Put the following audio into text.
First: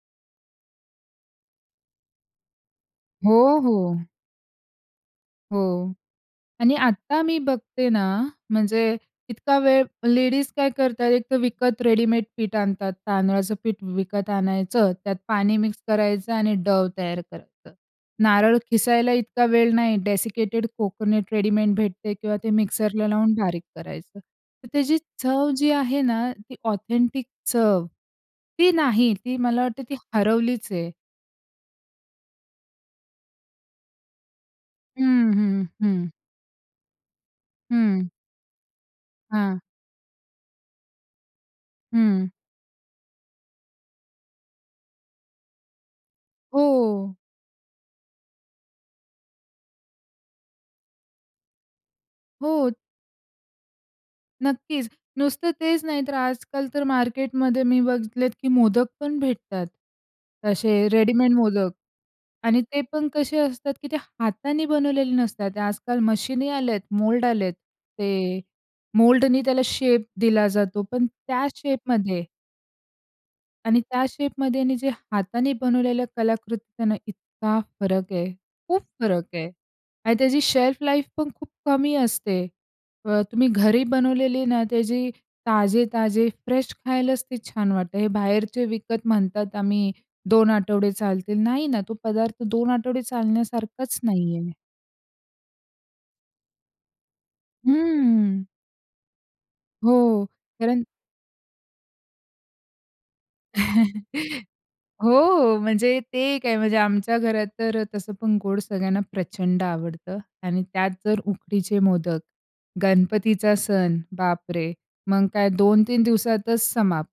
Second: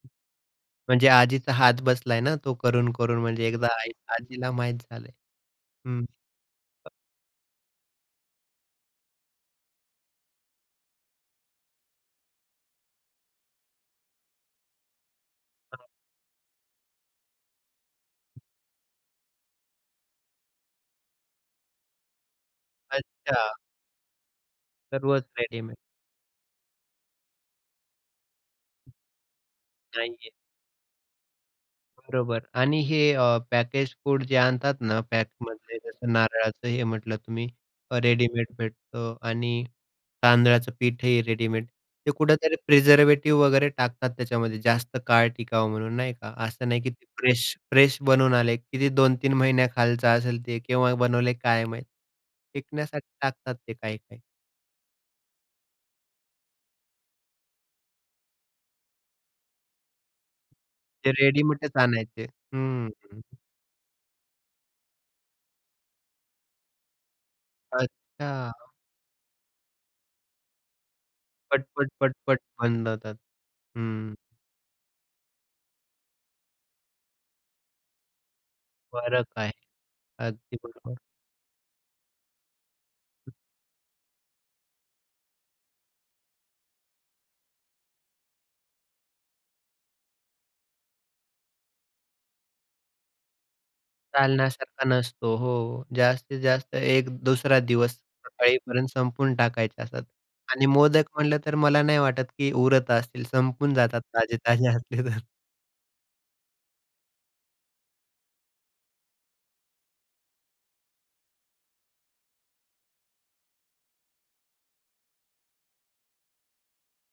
म्हणजे आजीचा हात बसलाय ना तो करून-करून म्हणजे हो, एकदा आई, हो. आजीला माहीत झालंय हो हं, आणि [unintelligible] आता मी बघते ना म्हणजे इतका वेळ लेडीज काय करतात एक तर विकत रेडीमेड पीठ आणतात. तांदळाचं पीठ विकत आणायचं, त्यात पाणी मिक्स हां. करायचं आणि डव तयार करायचं, नारळ किसायला इतका वेळ नाही डेसिकेटेड कोकोनट रेडीमेड भेटते किंवा ते मिक्सरला लावून अच्छा. बारीक करायचं. तर त्याची सर्वच चव जी रेडीमेड. आहे ना ती ऑथेंटिक चव ती नाही ती. मला वाटतं ती नाही आहे. हरवलीचं आहे. बरोबर आणि हे अ, पॅकेज फूड जे आणतात ना हं, हं, पॅकमधले. हं. जसं नारळाचं हे म्हटलं तुम्ही हं. रेडीमेड भेटतं हां. आणि तांदळाचं पीठही रेडीमेड. ते हं. कुठेतरी प्रिझर्व्हेटिव्ह वगैरे टाकतात त्याच्यामध्ये जास्त काळ टिकावं म्हणून नाही का. असं नाही की ते हो. फ्रेश-फ्रेश बनवून आले. किती 2-3 महिन्यांखालचं असेल ते, केव्हा बनवलंय काय माहित. हो. टिकण्यासाठी टाकतात ते काही-काही. नक्कीच, नुसतं तेच नाही तर आजकाल तर मार्केटमध्ये मी बघितलेत की मोदक पण भेटतात तसे ते रेडीमेड मोदक रेडीमेडचं आणायचे. आणि ते हं, पण हं, हं. कसे असतात की ते हाताने बनवलेले नसतात. आजकाल मशिनही आल्यात मोल्ड आलेत, ते अच्छा. मोल्डनी त्याला शेप दिला जातो पण त्या पट-पट, शेपमध्ये पट-पट बंद होतात आणि हं, त्या हं. शेपमध्ये आणि जे हाताने बनवलेल्या कलाकृती त्यांना इतका फरक आहे. खूप फरक फरक आहे आहे. आणि त्याची अगदी शेल्फ बरोबर. लाईफ पण खूप कमी असते. अ, तुम्ही घरी बनवलेली ना त्याची ताजे-ताजे फ्रेश खायलाचं ते छान वाटते. हे बाहेरचे विकत म्हणतात आम्ही 2 आठवडे चालतील नाही ना तो पदार्थ 2 आठवडे चालण्यासारखाचं नाही आहे. चालण्यासारखा नसतो. हो, हो जास्तीत जास्त एक दुसरा हं, दिवस हं. सकाळीपर्यंत संपवून टाकायचे असतात हो, आणि कारण मोदक म्हटलं तर मला नाही वाटत की उरत असतील संपून जातात हो, ताजे-ताजे असले तर. हो म्हणजे ते काय म्हणजे आमच्या घरात तर अ, तसं पण गोड सगळ्यांना प्रचंड आवडतं आणि त्यात जर उकडीचे मोदक गणपतीचा सण बापरे! मग काय 2-3 दिवसातच समाप्त.